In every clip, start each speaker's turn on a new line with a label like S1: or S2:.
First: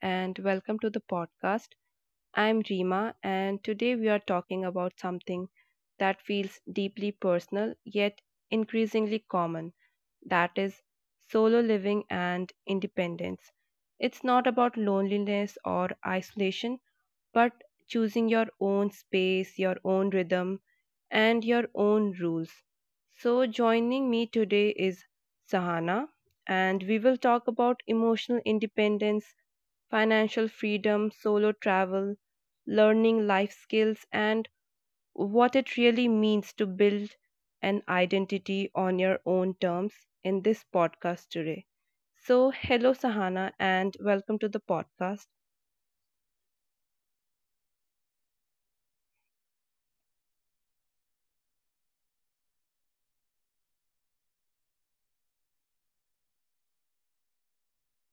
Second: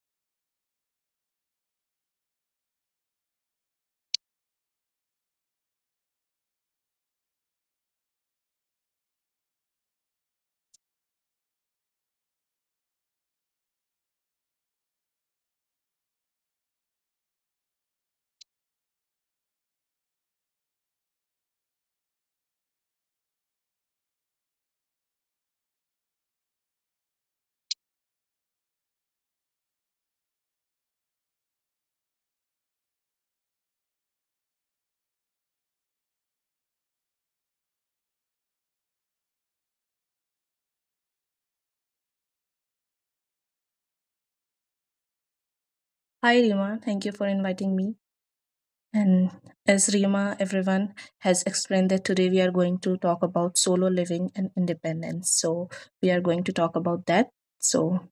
S1: and welcome to the podcast. I'm Rima, and today we are talking about something that feels deeply personal yet increasingly common, that is, solo living and independence. It's not about loneliness or isolation, but choosing your own space, your own rhythm, and your own rules. So, joining me today is Sahana, and we will talk about emotional independence, financial freedom, solo travel, learning life skills, and what it really means to build an identity on your own terms in this podcast today. So, hello, Sahana, and welcome to the podcast.
S2: Hi Rima, thank you for inviting me. And as Rima, everyone has explained that today we are going to talk about solo living and independence. So we are going to talk about that. So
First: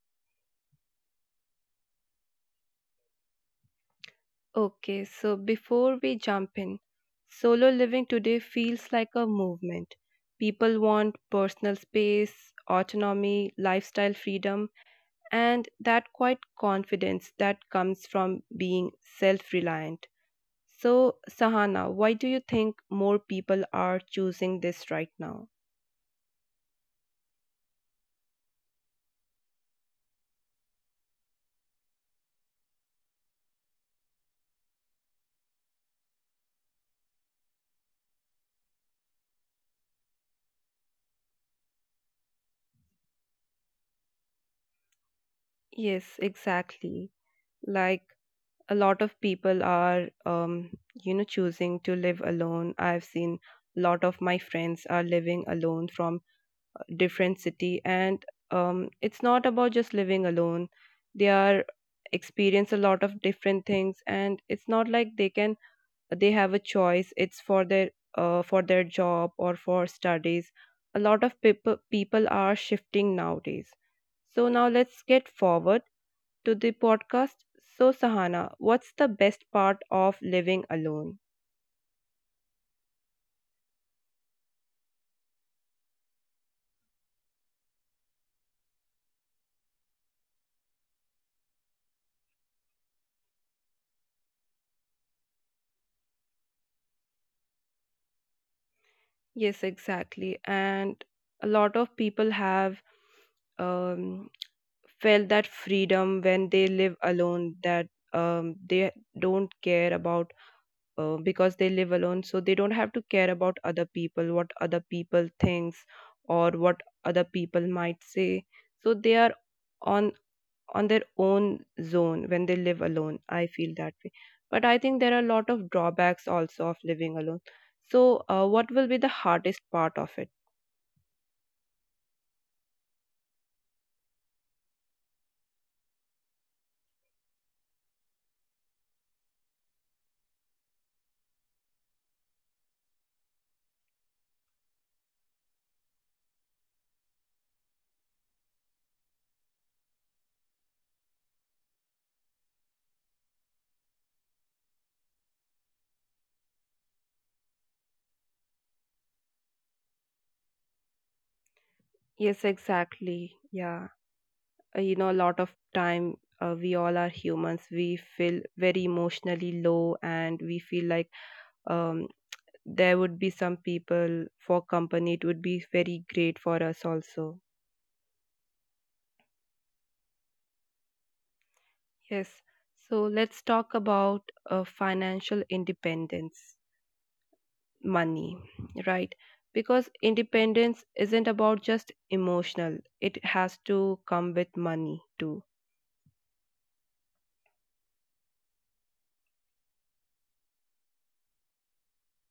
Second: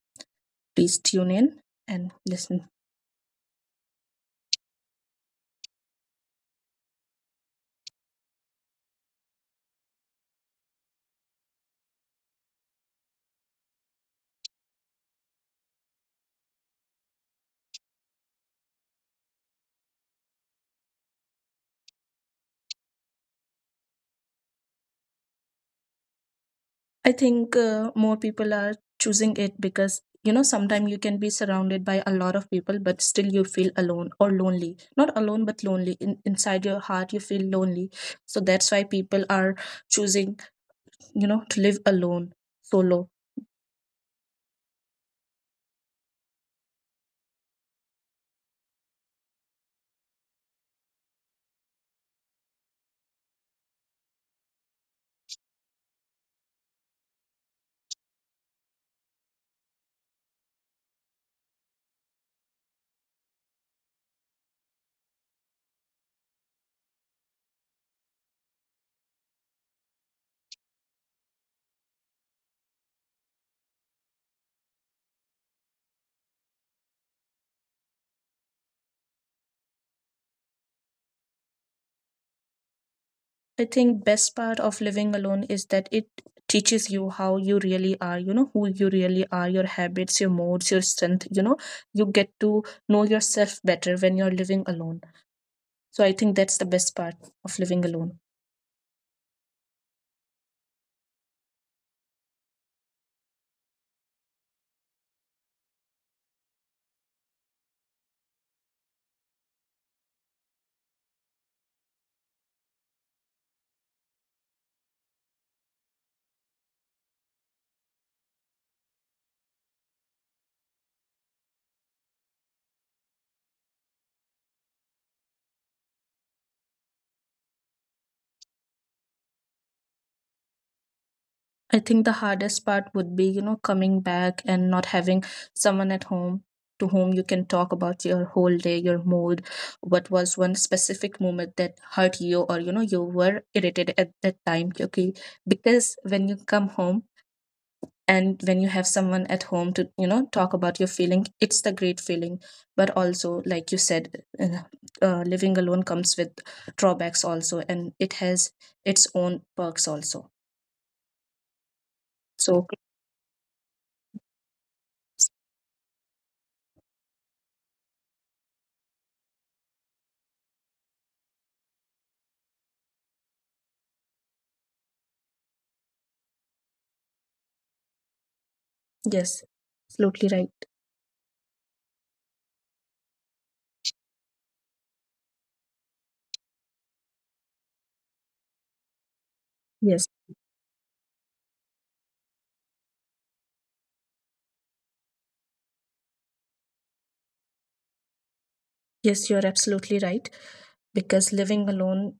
S2: please tune in and listen.
S1: Okay, so before we jump in, solo living today feels like a movement. People want personal space, autonomy, lifestyle freedom, and that quiet confidence that comes from being self reliant. So, Sahana, why do you think more people are choosing this right now?
S2: I think more people are choosing it because you know sometimes you can be surrounded by a lot of people but still you feel alone or lonely, not alone but lonely inside your heart you feel lonely, so that's why people are choosing, you know, to live alone solo.
S1: Yes, exactly. Like, a lot of people are, choosing to live alone. I've seen a lot of my friends are living alone from a different city, and it's not about just living alone. They are experience a lot of different things, and it's not like they can they have a choice, it's for their job or for studies. A lot of people are shifting nowadays. So now let's get forward to the podcast. So, Sahana, what's the best part of living alone?
S2: I think best part of living alone is that it teaches you how you really are, you know, who you really are, your habits, your moods, your strength, you know, you get to know yourself better when you're living alone. So I think that's the best part of living alone.
S1: Yes, exactly. And a lot of people have, um, felt that freedom when they live alone, that they don't care about, because they live alone, so they don't have to care about other people, what other people thinks or what other people might say. So they are on on their own zone when they live alone. I feel that way. But I think there are a lot of drawbacks also of living alone. So what will be the hardest part of it?
S2: I think the hardest part would be, you know, coming back and not having someone at home to whom you can talk about your whole day, your mood, what was one specific moment that hurt you or you know you were irritated at that time. Okay. Because when you come home and when you have someone at home to, you know, talk about your feeling, it's the great feeling. But also like you said, living alone comes with drawbacks also and it has its own perks also,
S1: Yes,
S2: so
S1: exactly. Yeah. You know, a lot of time, we all are humans. We feel very emotionally low, and we feel like, um there would be some people for company, it would be very great for us also.
S2: yes, absolutely right.
S1: Yes. So let's talk about financial independence, money, right? Because
S2: Yes,
S1: independence isn't about just emotional, it has to come with money too.
S2: yes, you're absolutely right, because living alone,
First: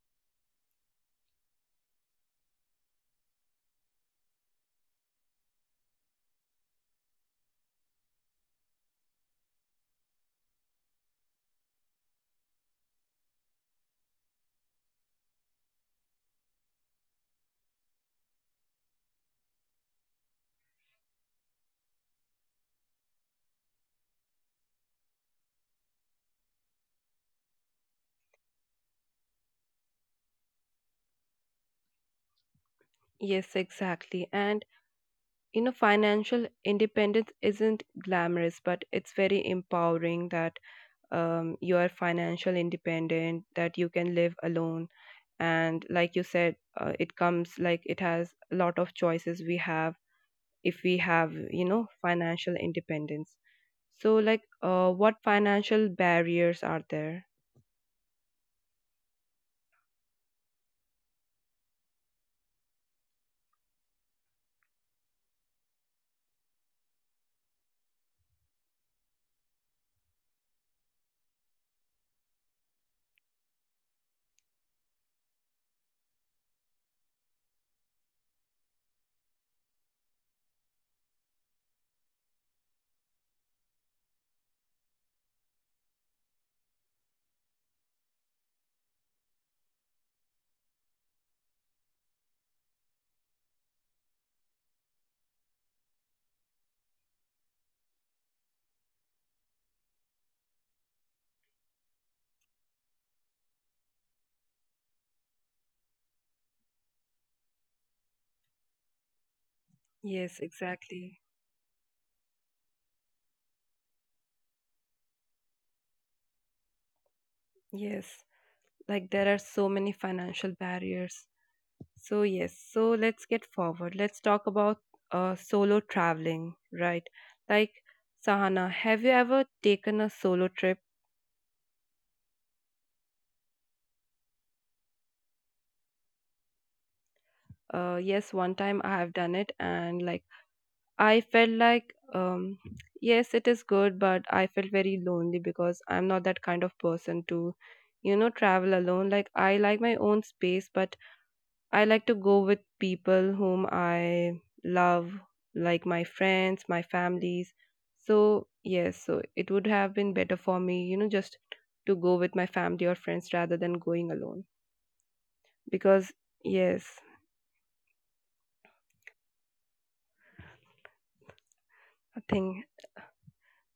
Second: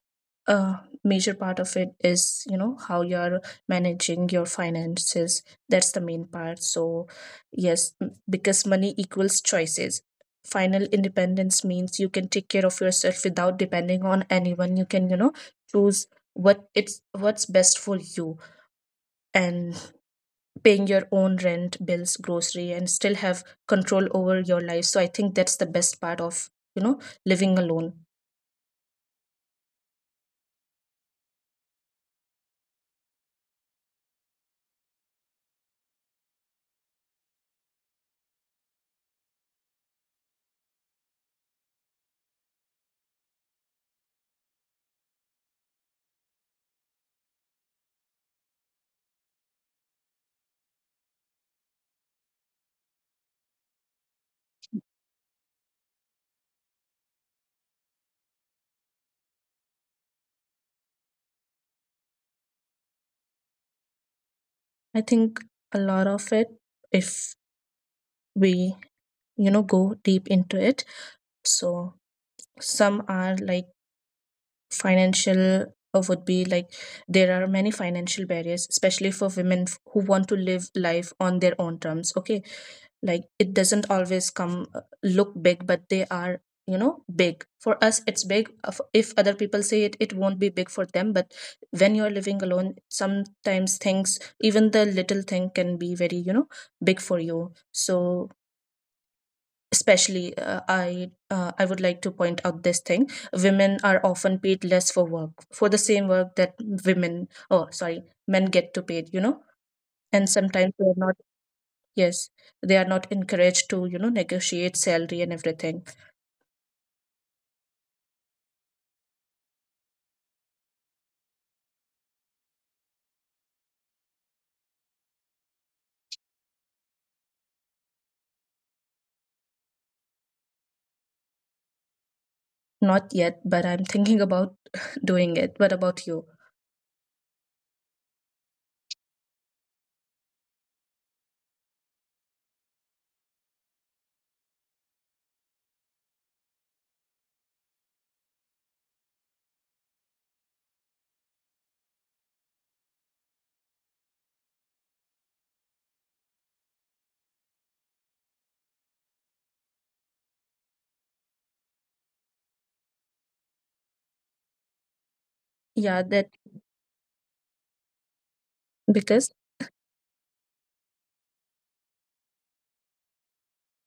S2: a major part of it is, you know, how you're managing your finances. That's the main part. So yes, because money equals choices. Final independence means you can take care of yourself without depending on anyone. You can, you know, choose what it's what's best for you, and paying your own rent, bills, grocery, and still have control over your life. So I think that's the best part of, you know, living alone.
S1: Yes, exactly. And you know, financial independence isn't glamorous, but it's very empowering, that you are financial independent, that you can live alone. And like you said, it comes like it has a lot of choices we have, if we have, you know, financial independence. So like, what financial barriers are there?
S2: I think a lot of it, if we, you know, go deep into it. So some are like financial, would be like there are many financial barriers, especially for women who want to live life on their own terms, okay? Like it doesn't always come look big, but they are, you know, big for us. It's big. If other people say it, it won't be big for them. But when you're living alone, sometimes things, even the little thing, can be very, you know, big for you. So especially I would like to point out this thing: women are often paid less for work, for the same work that women, oh sorry, men get to paid, you know. And
S1: Yes,
S2: sometimes they're not.
S1: exactly.
S2: Yes, they are not encouraged to, you know, negotiate salary and everything.
S1: Yes, like there are so many financial barriers. So yes, so let's get forward, let's talk about solo traveling, right? Like, Sahana, have you ever taken a solo trip?
S2: Not yet, but I'm thinking about doing it. What about you?
S1: Yes, one time I have done it. And like, I felt like, yes, it is good, but I felt very lonely, because I'm not that kind of person to, you know, travel alone. Like, I like my own space, but I like to go with people whom I love, like my friends, my families. So yes, so it would have been better for me, you know, just to go with my family or friends rather than going alone.
S2: Yeah,
S1: Because
S2: that
S1: yes,
S2: because
S1: I think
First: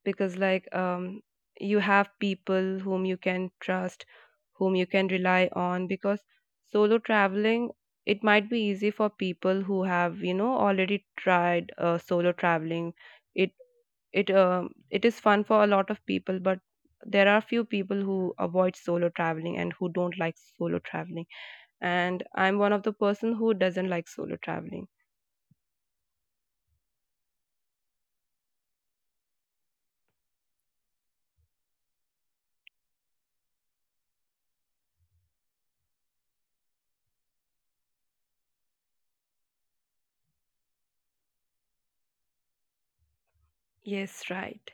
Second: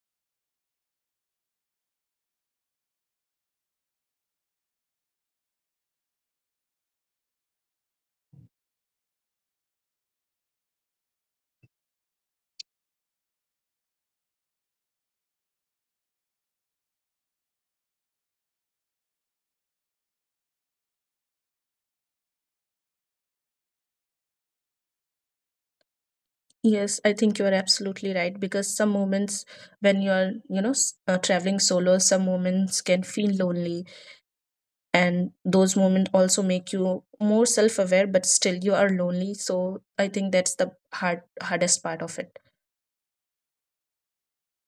S1: because like, you have people whom you can trust, whom you can rely on. Because solo traveling, it might be easy for people who have, you know, already tried solo traveling. It it um it is fun for a lot of people, but there are few people who avoid solo traveling and who don't like solo traveling. And I'm one of the person who doesn't like solo traveling.
S2: yes, I think you are absolutely right. Because some moments when you are, you know, traveling solo, some moments can feel lonely, and those moments also make you more self-aware, but still you are lonely. So I think that's the hardest part of it.
S1: Yes, right.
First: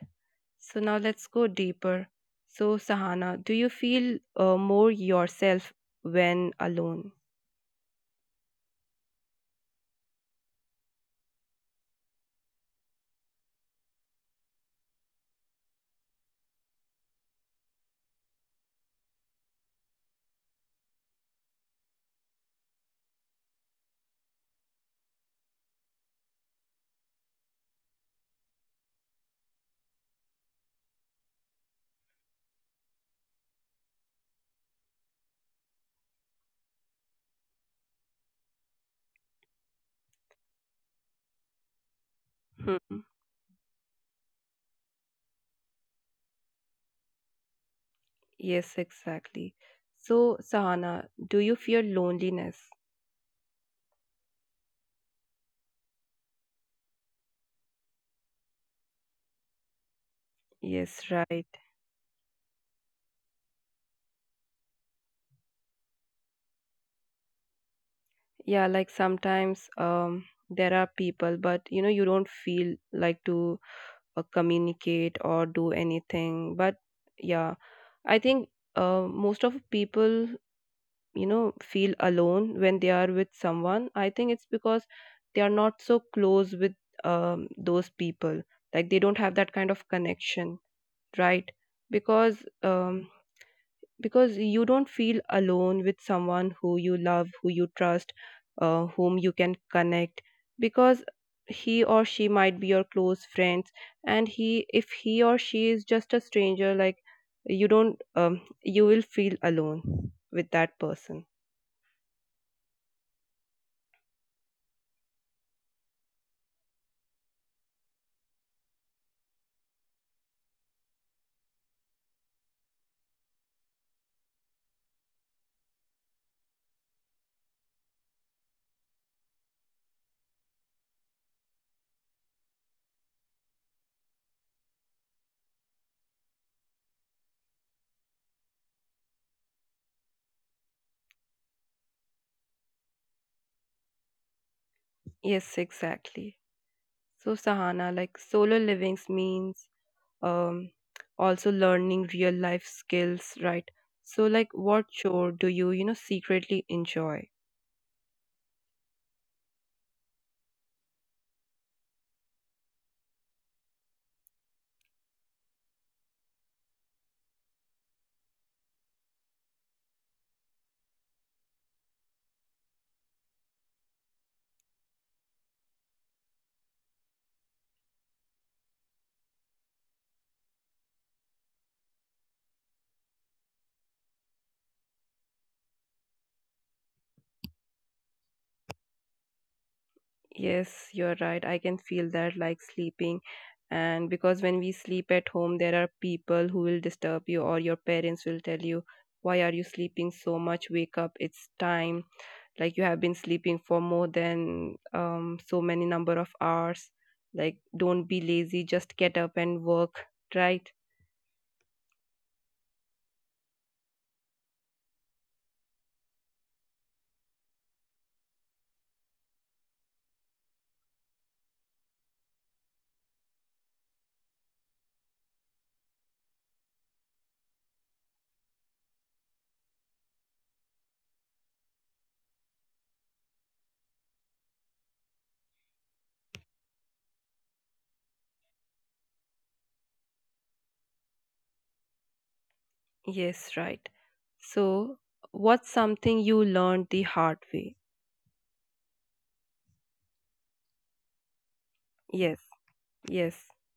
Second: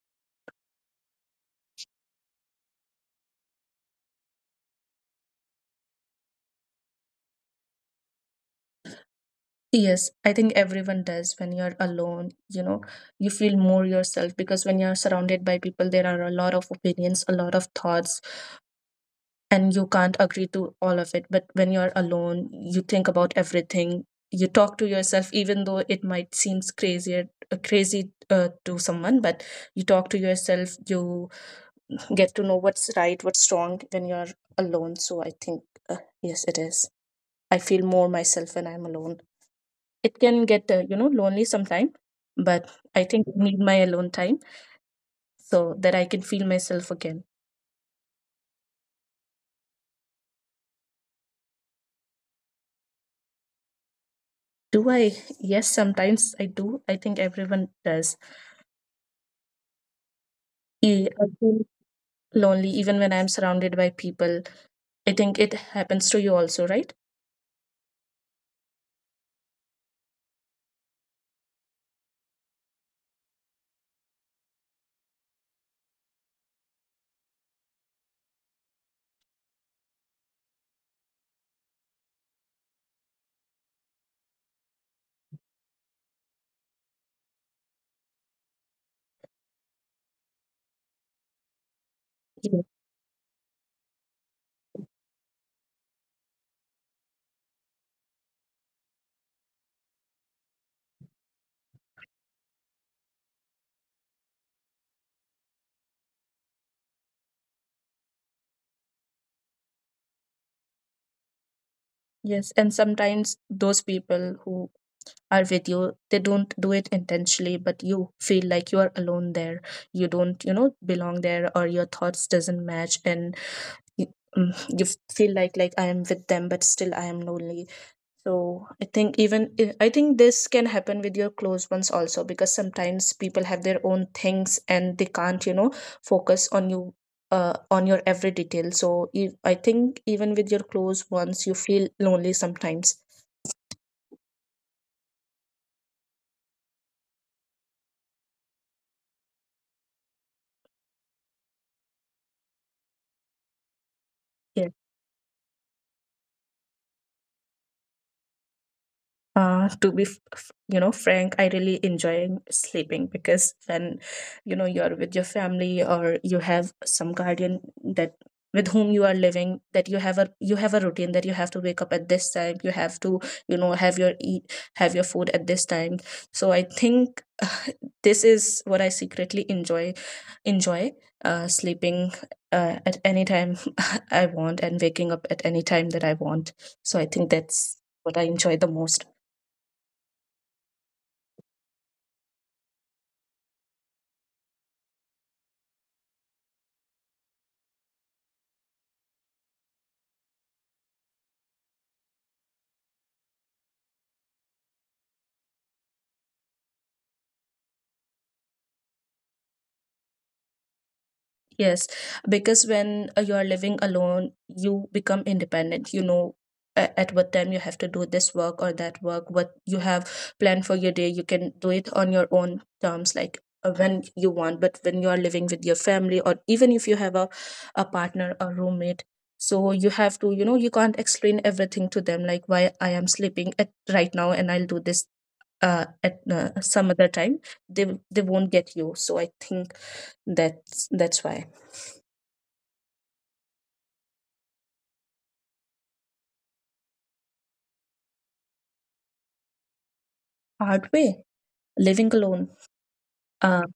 S1: So now let's go deeper. So, Sahana, do you feel more yourself when alone?
S2: Yes, I think everyone does. When you're alone, you know, you feel more yourself, because when you're surrounded by people, there are a lot of opinions, a lot of thoughts, and you can't agree to all of it. But when you're alone, you think about everything. You talk to yourself, even though it might seem crazy to someone, but you talk to yourself, you get to know what's right, what's wrong when you're alone. So I think, yes, it is. I feel more myself when I'm alone. It can get, you know, lonely sometime, but I
S1: Hmm.
S2: think I need my alone time so that I can feel myself again.
S1: Yes, exactly. So, Sahana, do you fear loneliness?
S2: Do I? Yes, sometimes I do. I think everyone does.
S1: Yes,
S2: I
S1: right.
S2: feel lonely even when I'm surrounded by people. I think it happens to you also, right?
S1: Yeah, like sometimes there are people, but you know, you don't feel like to communicate or do anything. But yeah, I think most of people, you know, feel alone when they are with someone. I think it's because they are not so close with those people, like they don't have that kind of connection, right? Because
S2: yes,
S1: um, because you don't feel alone with someone who you love, who you trust, whom you can connect. Because he or she might be your close friends, and he if he or she is just a stranger, like you don't, you will feel alone with that person.
S2: yes. And sometimes those people who are with you, they don't do it intentionally, but you feel like you are alone there. You don't, you know, belong there, or your thoughts doesn't match, and you, mm, you feel like, I am with them but still I am lonely. So I think even I think this can happen with your close ones also, because sometimes people have their own things and they can't, you know, focus on you, on your every detail. So if, I think even with your close ones you feel lonely sometimes.
S1: Yes, exactly. So, Sahana, like solo livings means, um, also learning real life skills, right? So, like,
S2: Yeah.
S1: what chore do you, you know, secretly enjoy?
S2: To be you know, frank, I really enjoy sleeping, because when, you know, you're with your family or you have some guardian that with whom you are living, that you have a routine, that you have to wake up at this time, you have to, you know, have your eat, have your food at this time. So I think this is what I secretly enjoy enjoy sleeping at any time I want, and waking up at any time that I want. So I think that's what I enjoy the most.
S1: Yes, you're right. I can feel that, like sleeping. And because when we sleep at home, there are people who will disturb you, or your parents will tell you, why are you sleeping so much? Wake up, it's time. Like, you have been sleeping for more than, so many number of hours, like don't be lazy, just get up and work, right?
S2: Yes, because when you are living alone, you become independent. You know, at what time you have to do this work or that work, what you have planned for your day, you can do it on your own terms, like when you want. But when you are living with your family, or even if you have a partner or roommate, so you have to, you know, you can't explain everything to them, like why I am sleeping at right now and I'll do this at some other time. They won't get you. So I think that's why.
S1: Yes, right. So what's something you learned the hard way?
S2: Hard way living
S1: Yes.
S2: alone.
S1: Yes,
S2: Uh,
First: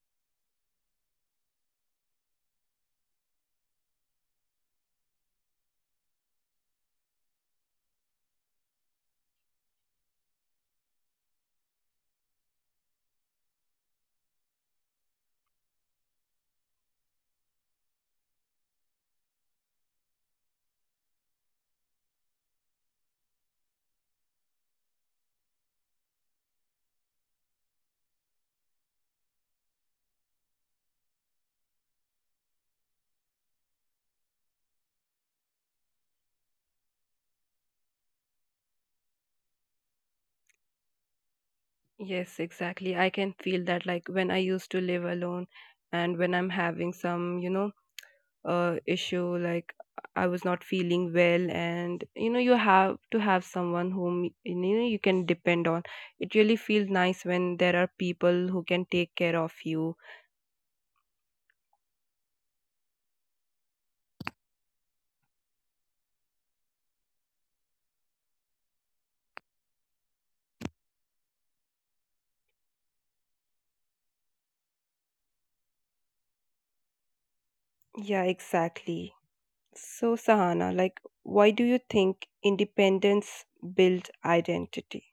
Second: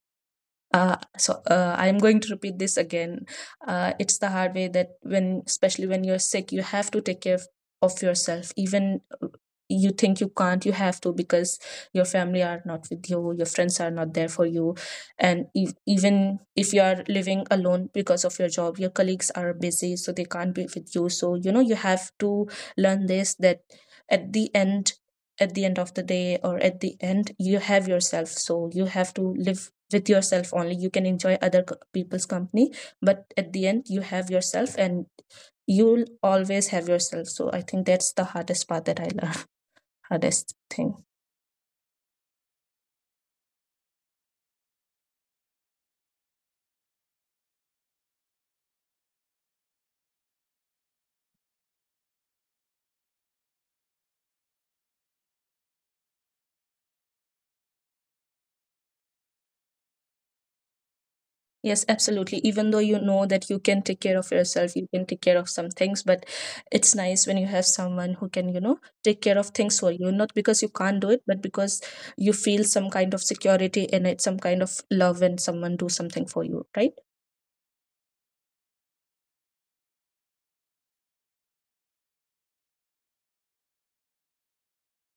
S2: so I'm going to repeat this again. It's the hard way that when, especially when you're sick, you have to take care of yourself. Even you think you can't, you have to, because your family are not with you, your friends are not there for you, and ev even if you are living alone because of your job, your colleagues are busy, so they can't be with you. So you know you have to learn this, that at the end, of the day, or at the end, you have yourself. So you have to live with yourself. Only you can enjoy other people's company, but at the end you have yourself, and you'll always have yourself. So I think that's the hardest part that I learned. Hardest thing.
S1: yes, exactly. I can feel that, like when I used to live alone, and when I'm having some, you know, issue, like I was not feeling well, and you know, you have to have someone whom you know you can depend on. It really feels nice when there are people who can take care of you.
S2: Yes, absolutely. Even though you know that you can take care of yourself, you can take care of some things, but it's nice when you have someone who can, you know, take care of things for you, not because you can't do it, but because you feel some kind of security, and it's some kind of love when someone do something for you, right?
S1: Yeah, exactly. So, Sahana, like why do you think independence builds identity?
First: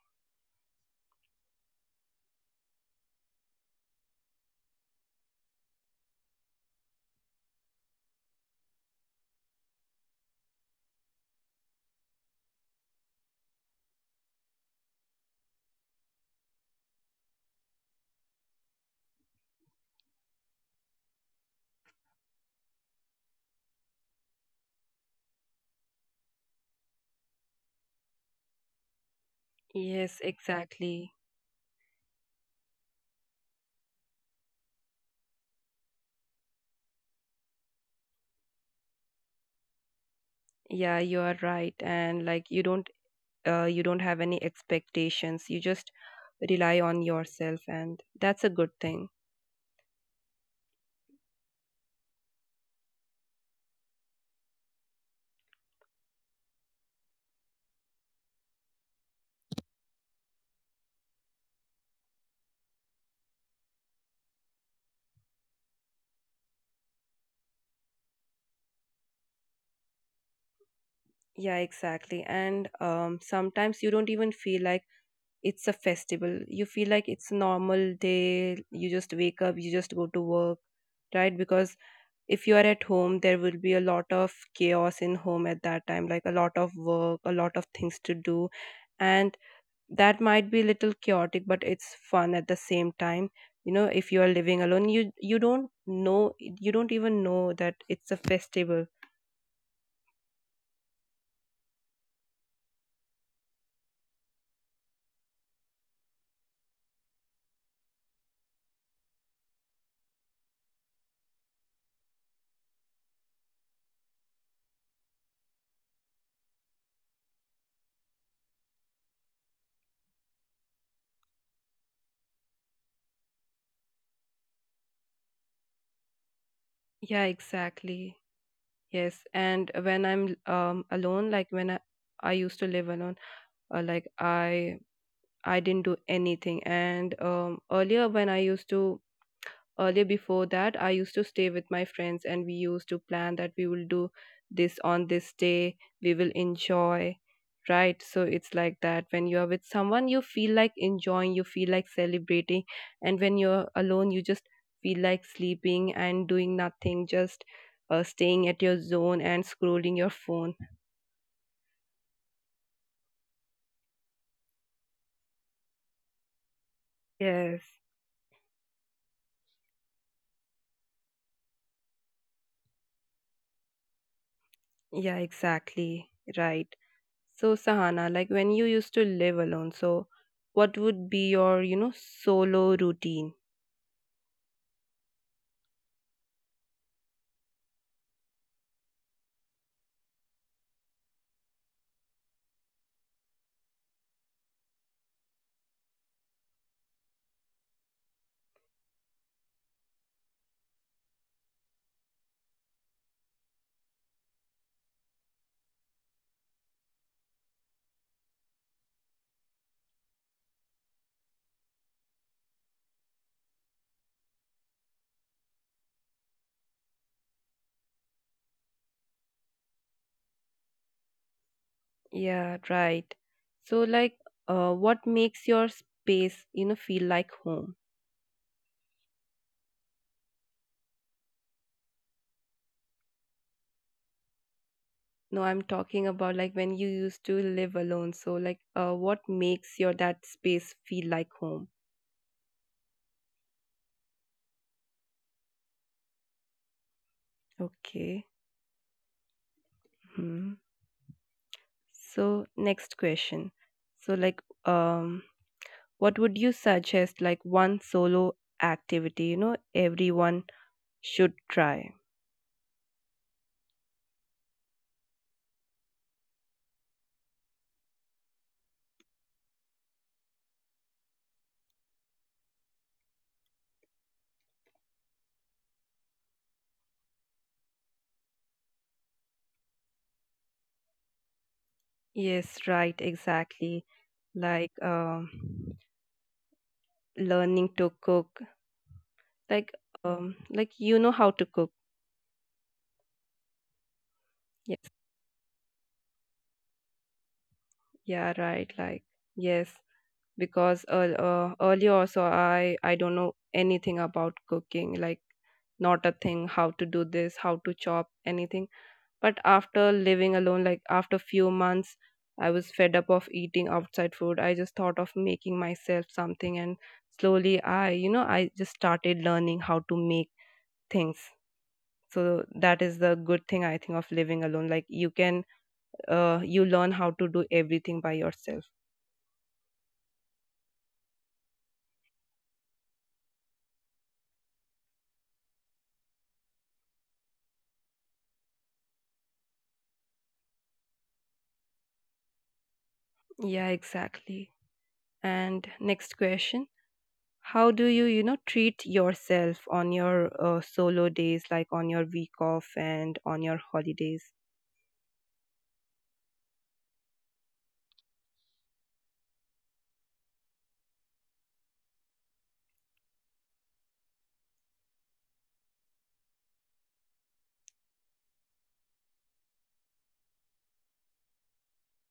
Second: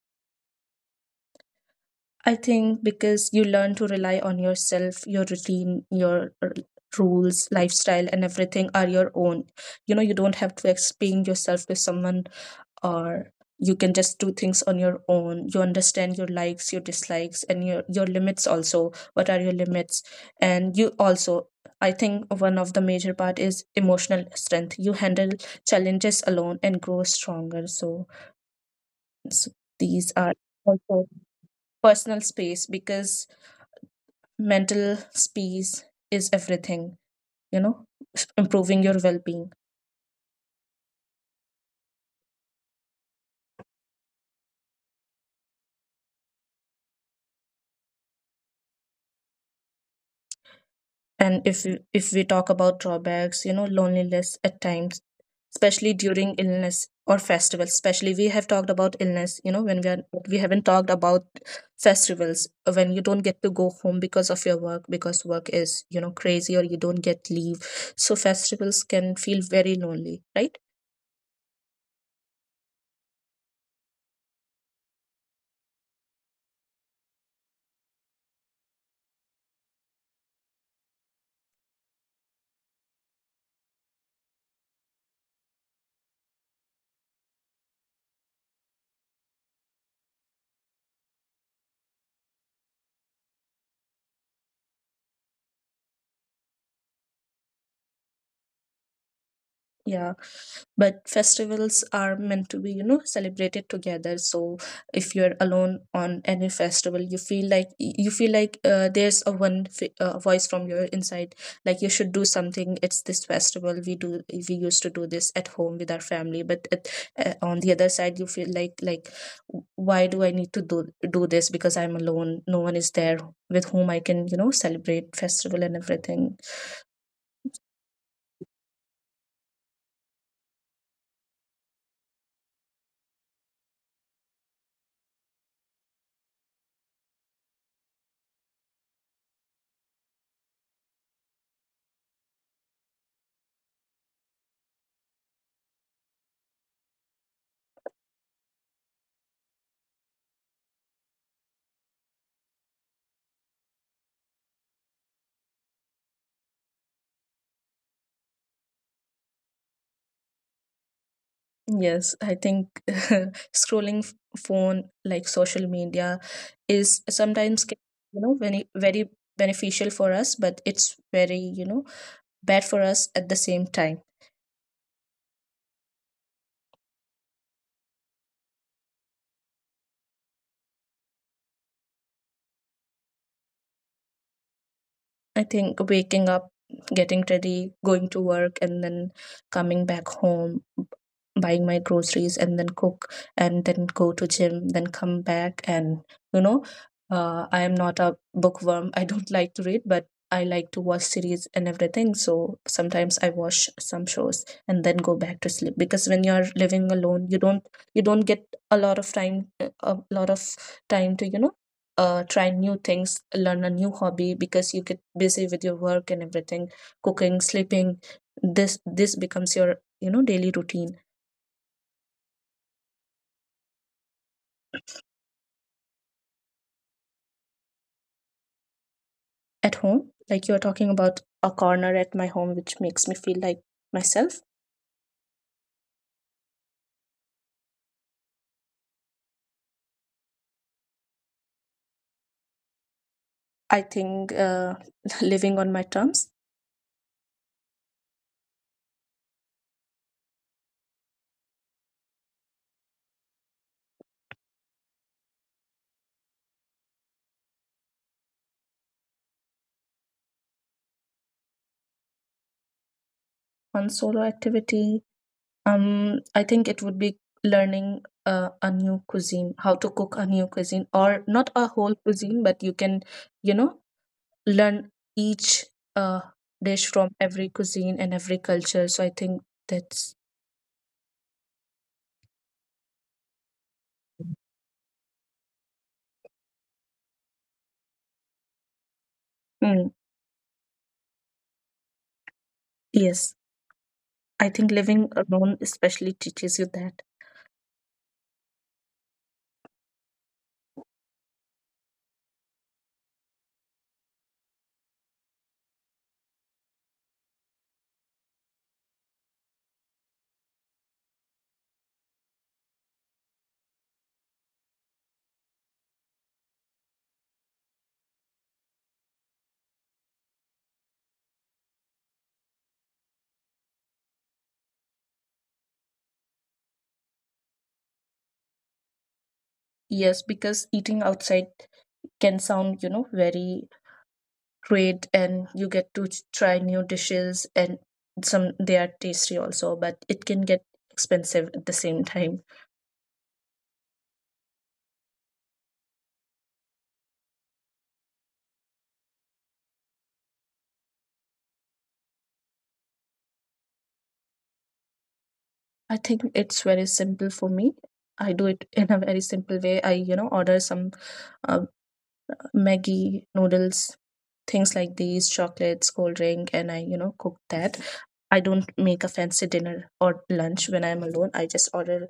S2: I think because you learn to rely on yourself. Your routine, your rules, lifestyle, and everything are your own. You know, you don't have to explain yourself to someone, or you can just do things on your own. You understand your likes, your dislikes, and your limits also, what are your limits. And you also, I think one of the major part is emotional strength. You handle challenges alone and grow stronger. So, so these
S1: Yes,
S2: are also
S1: exactly.
S2: personal space, because mental space is everything, you know, improving your well-being.
S1: Yeah, you are right. And like, you don't, you don't have any expectations, you just rely on yourself, and that's a good thing.
S2: And if we talk about drawbacks, you know, loneliness at times, especially during illness or festivals. Especially we have talked about illness, you know, when we are, but we haven't talked about festivals, when you don't get to go home because of your work, because work is, you know, crazy, or you don't get leave. So festivals can feel very lonely, right?
S1: Yeah, exactly. And sometimes you don't even feel like it's a festival. You feel like it's a normal day. You just wake up, you just go to work, right? Because if you are at home, there will be a lot of chaos in home at that time, like a lot of work, a lot of things to do. And that might be a little chaotic, but it's fun at the same time. You know, if you are living alone, you don't know, you don't even know that it's a festival.
S2: Yeah, but festivals are meant to be, you know, celebrated together. So if you're alone on any festival, you feel like, you feel like, there's a one voice from your inside, like you should do something, it's this festival, we used to do this at home with our family. But at, on the other side, you feel like, Why do I need to do this, because I'm alone, no one is there with whom I can, you know, celebrate festival and everything?"
S1: Yeah, exactly. Yes, and when I'm alone, like I used to live alone, like I didn't do anything. And earlier when I used to, earlier before that, I used to stay with my friends, and we used to plan that we will do this on this day, we will enjoy, right? So it's like that, when you are with someone you feel like enjoying, you feel like celebrating. And when you're alone, you just feel like sleeping and doing nothing, just staying at your zone and scrolling your phone.
S2: Yes, I think scrolling phone, like social media, is
S1: Yes.
S2: sometimes ca- You know, very very beneficial for us, but it's very, you know, bad for us at the same time.
S1: Yeah, exactly, right. So, Sahana, like when you used to live alone, so what would be your, you know, solo routine?
S2: I think waking up, getting ready, going to work, and then coming back home, buying my groceries, and then cook, and then go to gym, then come back, and you know, I am not a bookworm. I don't like to read, but I like to watch series and everything. So sometimes I watch some shows and then go back to sleep because when you're living alone, you don't get a lot of time a lot of time to try new things, learn a new hobby because you get busy with your work and everything, cooking, sleeping. This becomes your daily routine
S1: Yeah, right. So, like, what makes your space, you know, feel like home?
S2: at home. Like you are talking about a corner at my home, which makes me feel like myself.
S1: No, I'm talking about like when you used to live alone. So, like, what makes your that space feel like home?
S2: I think living on my terms
S1: Okay. Hmm. So, next question. So, like, what would you suggest, like, one solo activity, you know, everyone should try?
S2: on solo activity. I think it would be learning a new cuisine, how to cook a new cuisine, or not a whole cuisine, but you can, you know, learn each uh, dish from every cuisine and every culture. So I think that's
S1: Yes, right, exactly. Like learning to cook, like
S2: mm,
S1: like you know how to cook.
S2: yes. I think
S1: Yes,
S2: living alone especially teaches you that.
S1: yeah, right. Like yes, because earlier also, I don't know anything about cooking. Like not a thing, how to do this, how to chop anything. But after living alone, like after few months, I was fed up of eating outside food. I just thought of making myself something, and slowly I, you know, I just started learning how to make things. So that is the good thing I think of living alone, like you can, you learn how to do everything by yourself.
S2: Yes, because eating outside can sound, you know, very great and you get to try new dishes and some they are tasty also, but it can get expensive at the same time.
S1: Yeah, exactly. And next question, how do you, you know, treat yourself on your solo days, like on your week off and on your holidays?
S2: I think it's very simple for me. I do it in a very simple way. I, you know, order some uh, Maggie noodles, things like these, chocolates, cold drink, and I, you know, cook that. I don't make a fancy dinner or lunch when I'm alone. I just order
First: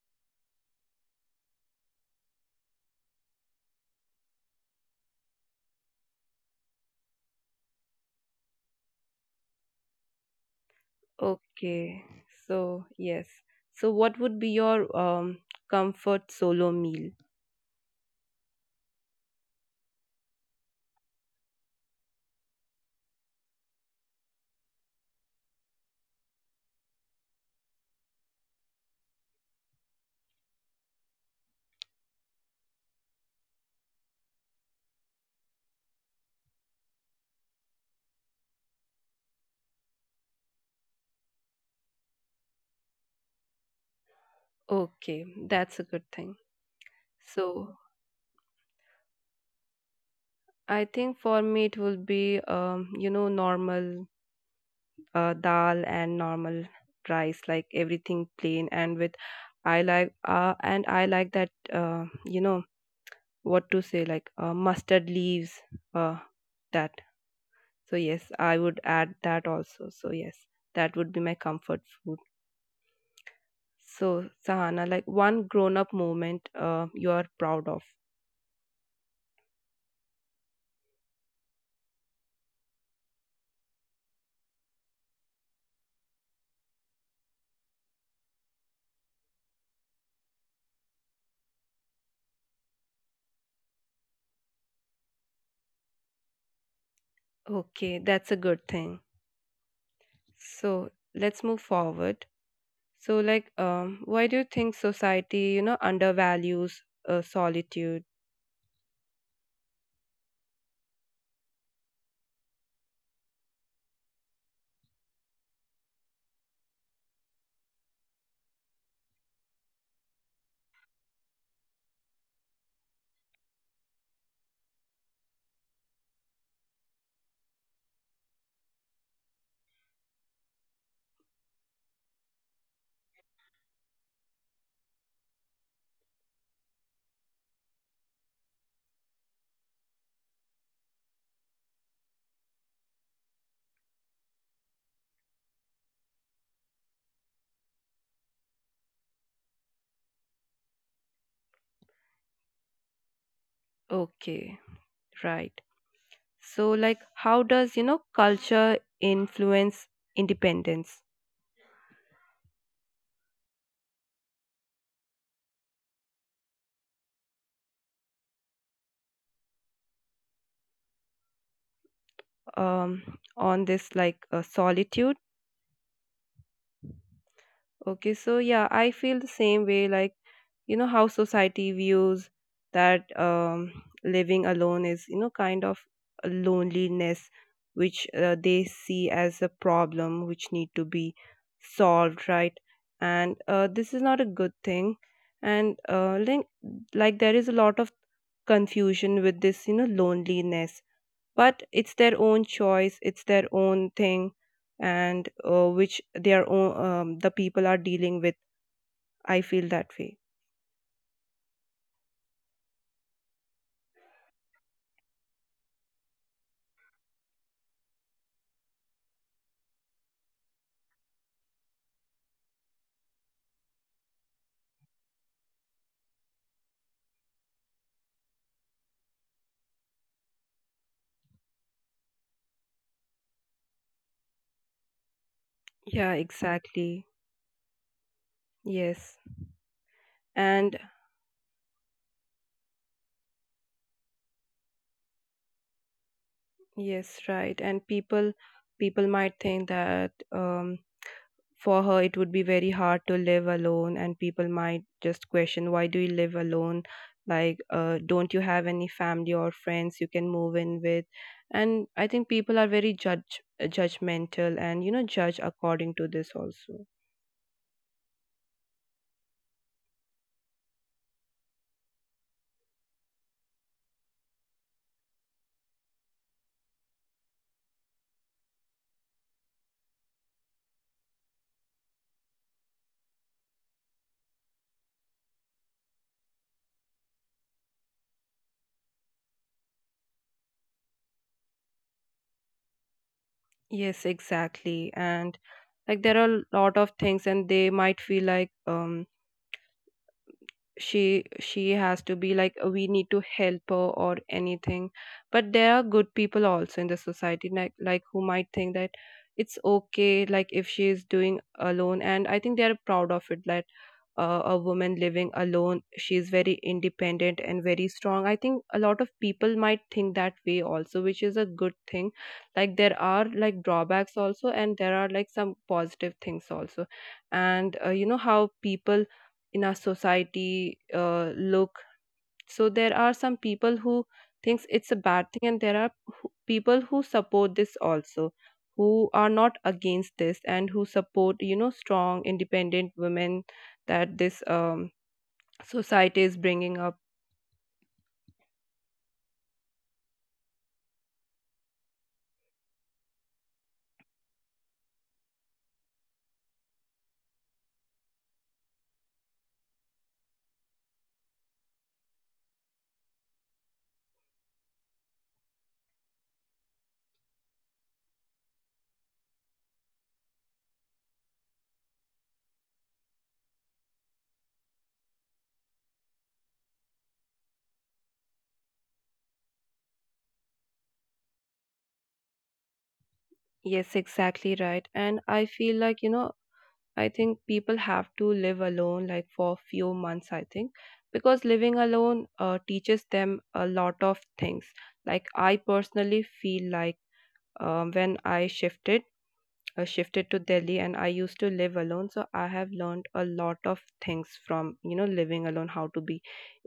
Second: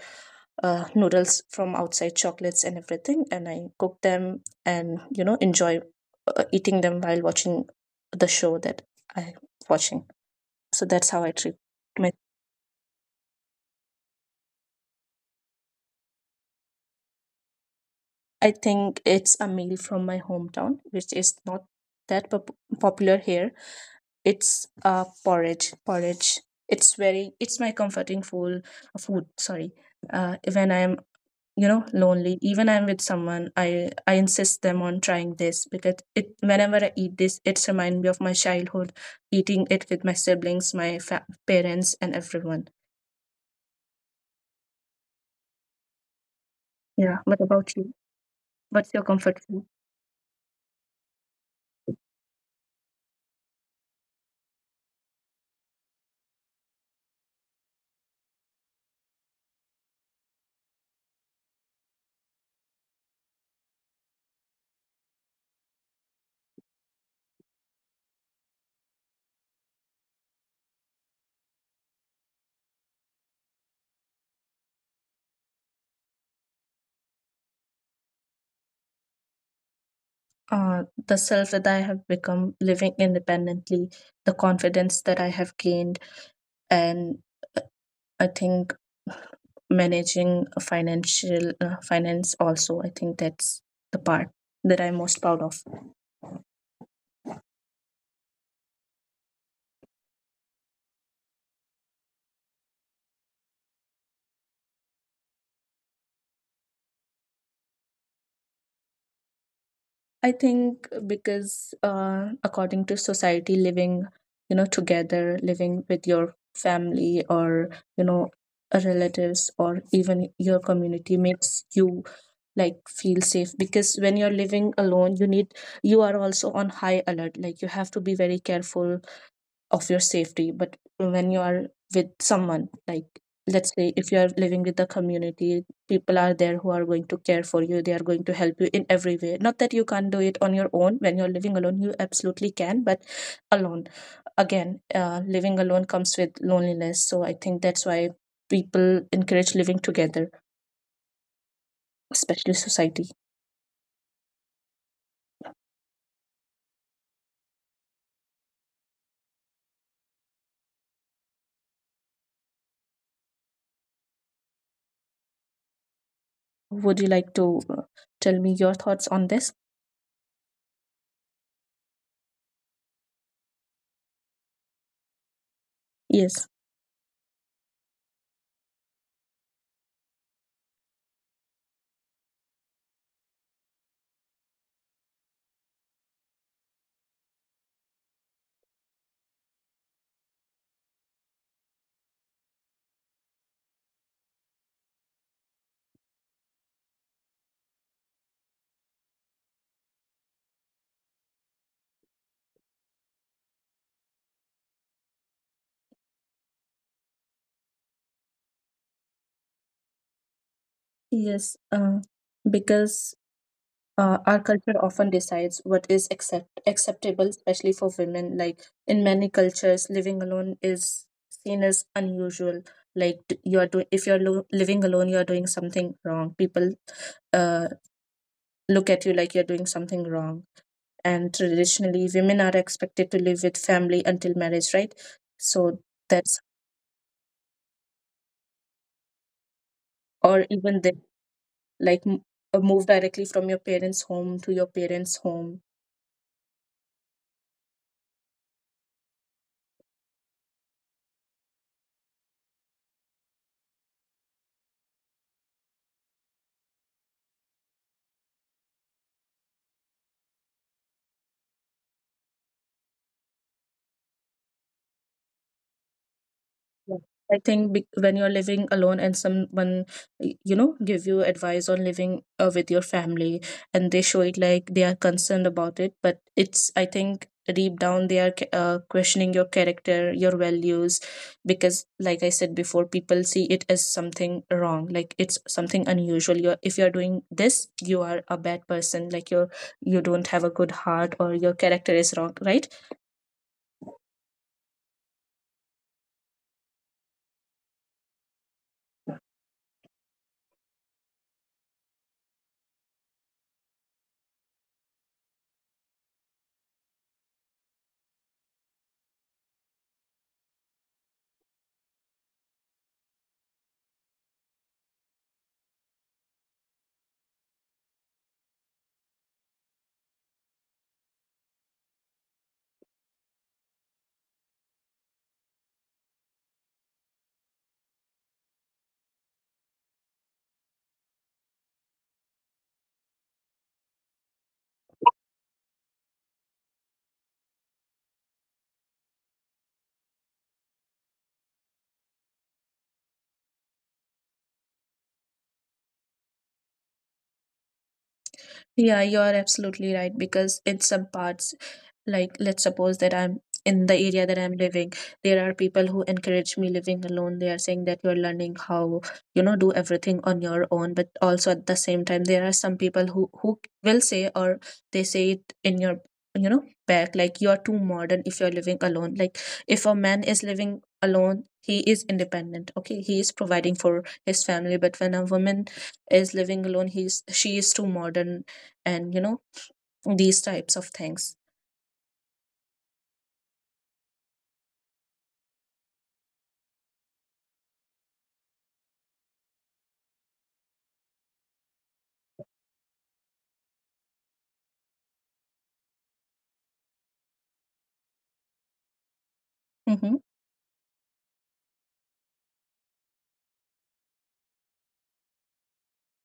S2: noodles from outside, chocolates, and everything, and I cook them and, you know, enjoy eating them while watching the show that I'm watching. So that's how I treat
S1: Okay.
S2: my,
S1: So yes, so what would be your um comfort solo meal?
S2: I think it's a meal from my hometown, which is not that popular here. It's porridge. Porridge. It's very. It's my comforting food. Food. Sorry. When I'm, you know, lonely, even I'm with someone, I insist them on trying this because it. Whenever I eat this, it's remind me of my childhood, eating it with my siblings, my parents, and everyone.
S1: Okay, that's a good thing.
S2: Yeah. What about
S1: So,
S2: you? What's your comfort food?
S1: I think for me it will be, you know, normal dal and normal rice, like everything plain. And with, I like, and I like that, you know, what to say, like, mustard leaves, uh, that. So yes, I would add that also. So yes, that would be my comfort food. So Sahana, like one grown-up moment you are proud of.
S2: Uh, the self that I have become living independently, the confidence that I have gained, and I think managing a financial finance also. I think that's the part that I'm most proud of.
S1: Okay, that's a good thing. So let's move forward. So like, why do you think society, you know, undervalues solitude?
S2: I think because according to society, living, you know, together, living with your family or, you know, relatives or even your community makes you like feel safe, because when you're living alone you need, you are also on high alert, like you have to be very careful of your safety. But when you are with someone, like let's say if you are living with the community, people are there who are going to care for you, they are going to help you in every way. Not that you can't do it on your own when you're living alone, you absolutely can, but alone, again, living alone comes with loneliness, so I think that's why people encourage living together, especially society.
S1: Okay, right. So, like, how does, you know, culture influence independence?
S2: Would you like to tell me your thoughts on this?
S1: On this like solitude?
S2: Yes,
S1: Okay, so yeah, I feel the same way. Like, you know, how society views that living alone is, you know, kind of a loneliness, which they see as a problem which need to be solved, right? And this is not a good thing. And there is a lot of confusion with this, you know, loneliness, but it's their own choice, it's their own thing, and which their own the people are dealing with. I feel that way.
S2: yes, because our culture often decides what is accept acceptable, especially for women. Like in many cultures, living alone is seen as unusual. Like you are doing, if you're living alone, you are doing something wrong. People uh, look at you like you're doing something wrong. And traditionally, women are expected to live with family until marriage, right? So
S1: Yeah,
S2: that's,
S1: exactly. Yes,
S2: or even
S1: and
S2: they like move directly from your parents' home to your parents' home.
S1: yes, right. And people, people might think that, um, for her, it would be very hard to live alone, and people might just question, why do you live alone? Like, don't you have any family or friends you can move in with? And I think people are very judge judgmental and, you know, judge according to this also.
S2: Yeah. I think when you're living alone and someone, you know, give you advice on living with your family and they show it like they are concerned about it, but it's, I think, deep down they are questioning your character, your values, because like I said before, people see it as something wrong, like it's something unusual. You're, if you're doing this, you are a bad person, like you're, you don't have a good heart or your character is wrong, right?
S1: Yes, exactly. And like there are a lot of things, and they might feel like she has to be like we need to help her or anything, but there are good people also in the society, like who might think that it's okay, like if she is doing alone, and I think they are proud of it that a woman living alone, she is very independent and very strong. I think a lot of people might think that way also, which is a good thing. Like there are like drawbacks also, and there are like some positive things also. And you know how people in our society look. So there are some people who thinks it's a bad thing, and there are people who support this also, who are not against this, and who support, you know, strong independent women that this society is bringing up.
S2: Yeah, you're absolutely right, because in some parts, like let's suppose that I'm in the area that I'm living, there are people who encourage me living alone. They are saying that you're learning how, you know, do everything on your own. But also at the same time, there are some people who will say, or they say it in your, you know, back, like you're too modern if you're living alone. Like if a man is living alone, he is independent. Okay, he is providing for his family. But when a woman is living alone, he's, she is too modern, and, you know, these types of things.
S1: Yes, exactly, right. And I feel like, you know, I think people have to live alone, like for a few months, I think, because living alone teaches them a lot of things. Like I personally feel like, when I shifted, shifted to
S2: Mm-hmm.
S1: Delhi, and I used to live alone, so I have learned a lot of things from, you know, living alone. How to be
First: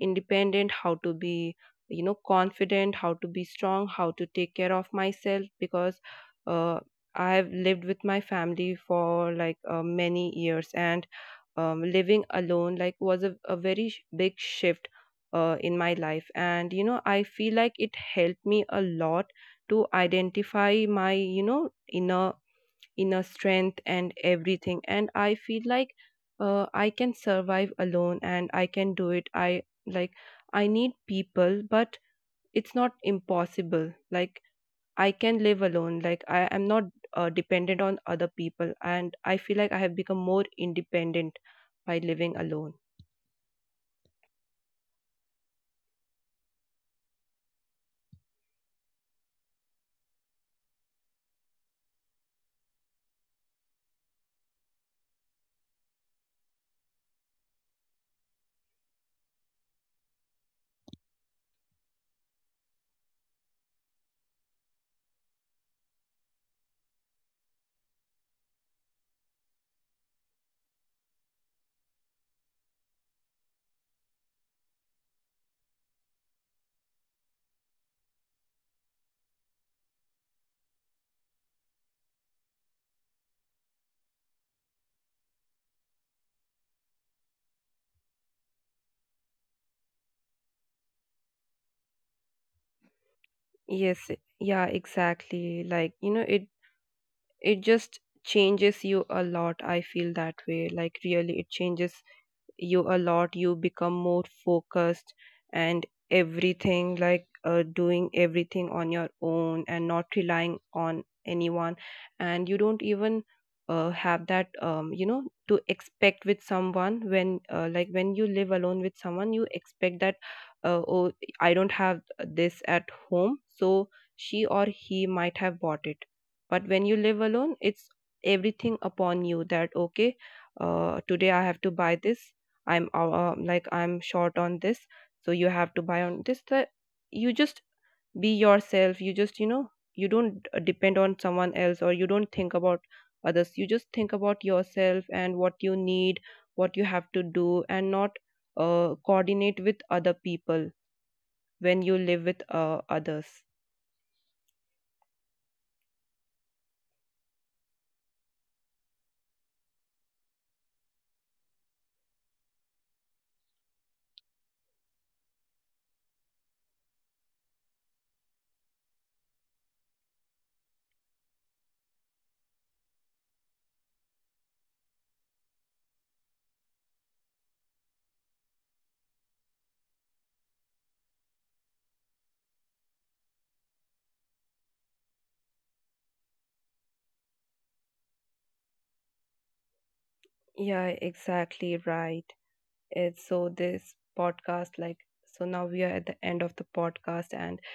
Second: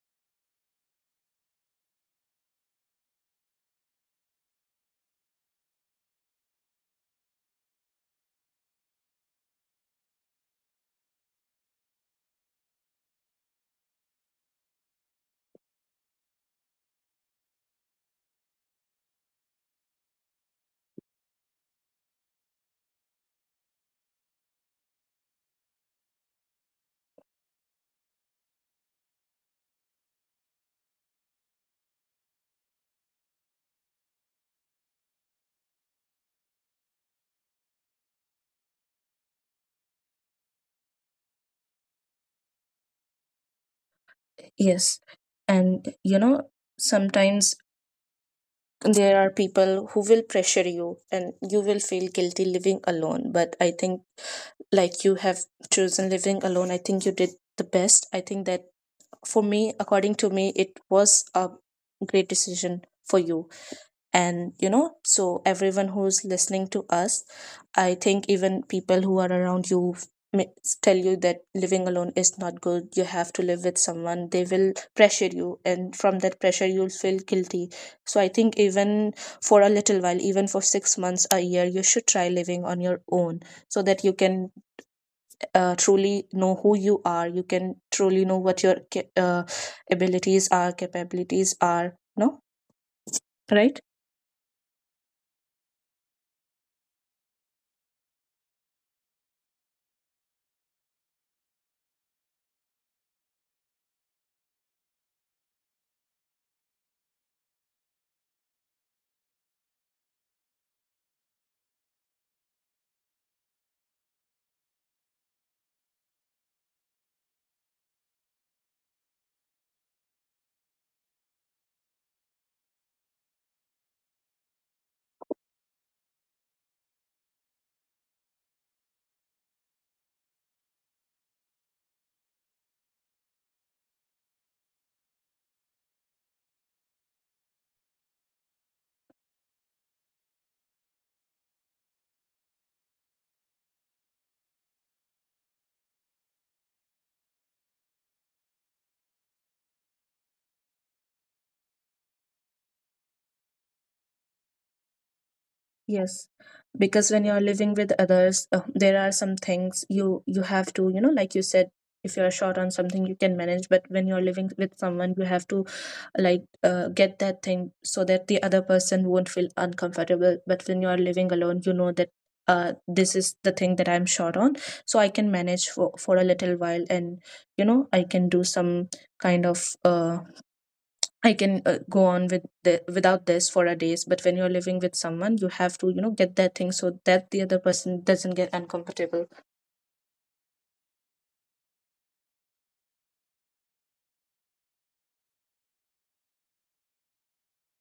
S1: independent, how to be, you know, confident, how to be strong, how to take care of myself. Because uh, I have lived with my family for like many years, and living alone like was a very big shift in my life, and, you know, I feel like it helped me a lot to identify my, you know, inner strength and everything. And I feel like I can survive alone, and I can do it. I like, I need people, but it's not impossible. Like, I can live alone. Like, I am not dependent on other people, and I feel like I have become more independent by living alone.
S2: Yes, and you know sometimes there are people who will pressure you and you will feel guilty living alone, but I think like you have chosen living alone, I think you did the best. I think that for me, according to me, it was a great decision for you. And you know, so everyone who's listening to us, I think even people who are around you may- tell you that living alone is not good, you have to live with someone, they will pressure you, and from that pressure you'll feel guilty. So I think even for a little while, even for 6 months a year, you should try living on your own, so that you can truly know who you are, you can truly know what your abilities are, capabilities are, no, right?
S1: Yes, yeah, exactly. Like, you know, it just changes you a lot. I feel that way. Like really, it changes you a lot. You become more focused, and everything, like doing everything on your own and not relying on anyone. And you don't even have that, you know, to expect with someone. When like when you live alone with someone, you expect that oh, I don't have this at home, so she or he might have bought it. But when you live alone, it's everything upon you. That, okay, today I have to buy this, I'm like I'm short on this, so you have to buy on this. That you just be yourself, you just, you know, you don't depend on someone else, or you don't think about others. You just think about yourself and what you need, what you have to do, and not coordinate with other people when you live with others.
S2: Yes, because when you're living with others, there are some things you, you have to, you know, like you said, if you're short on something, you can manage. But when you're living with someone, you have to like get that thing so that the other person won't feel uncomfortable. But when you're living alone, you know that this is the thing that I'm short on, so I can manage for a little while, and you know, I can do some kind of. I can go on with the, without this for a days. But when you're living with someone, you have to, you know, get that thing so that the other person doesn't get uncomfortable.
S1: Yeah, exactly, right. It's, so this podcast, like, so now we are at the end of the podcast. And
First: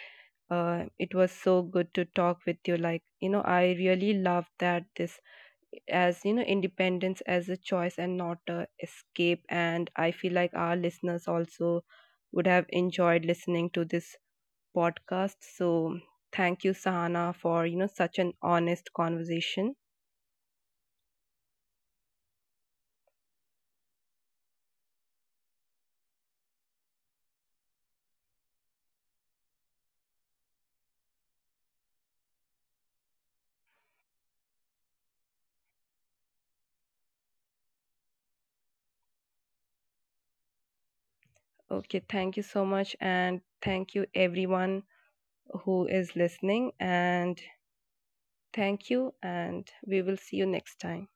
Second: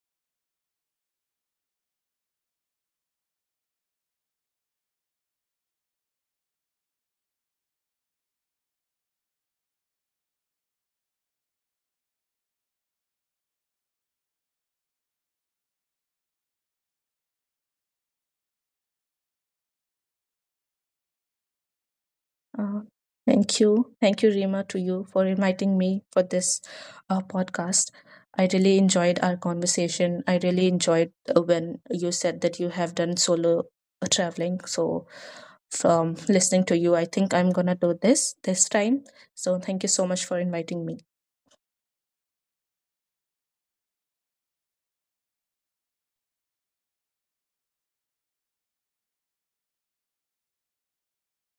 S1: It was so good to talk with you. Like, you know, I really love that this, as, you know, independence as a choice and not a escape. And I feel like our listeners also would have enjoyed listening to this podcast. So thank you, Sahana, for, you know, such an honest conversation.
S2: Uh, thank you, Rima, to you for inviting me for this podcast. I really enjoyed our conversation. I really enjoyed when you said that you have done solo traveling. So from listening to you, I think I'm gonna do this this time. So thank you so much for inviting me.
S1: Okay, thank you so much. And thank you, everyone who is listening. And thank you. And we will see you next time.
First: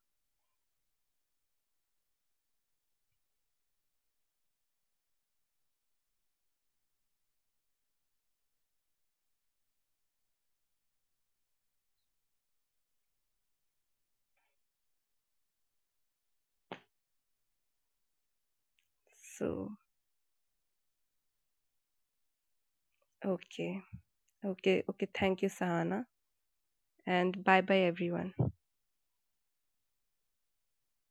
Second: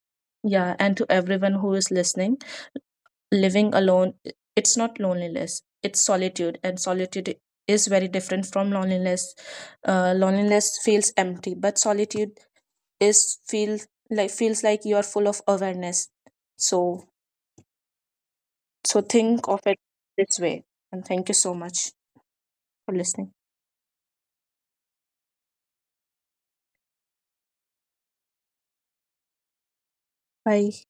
S2: Yeah, and to everyone who is listening. Living alone, it's not loneliness, it's solitude, and solitude is very different from loneliness. Uh, loneliness feels empty, but solitude is feel like, feels like you are full of awareness. So, so think
S1: So,
S2: of it this way, and thank you so much for listening.
S1: okay. Okay, okay. Thank you, Sahana. And bye bye, everyone.
S2: Bye.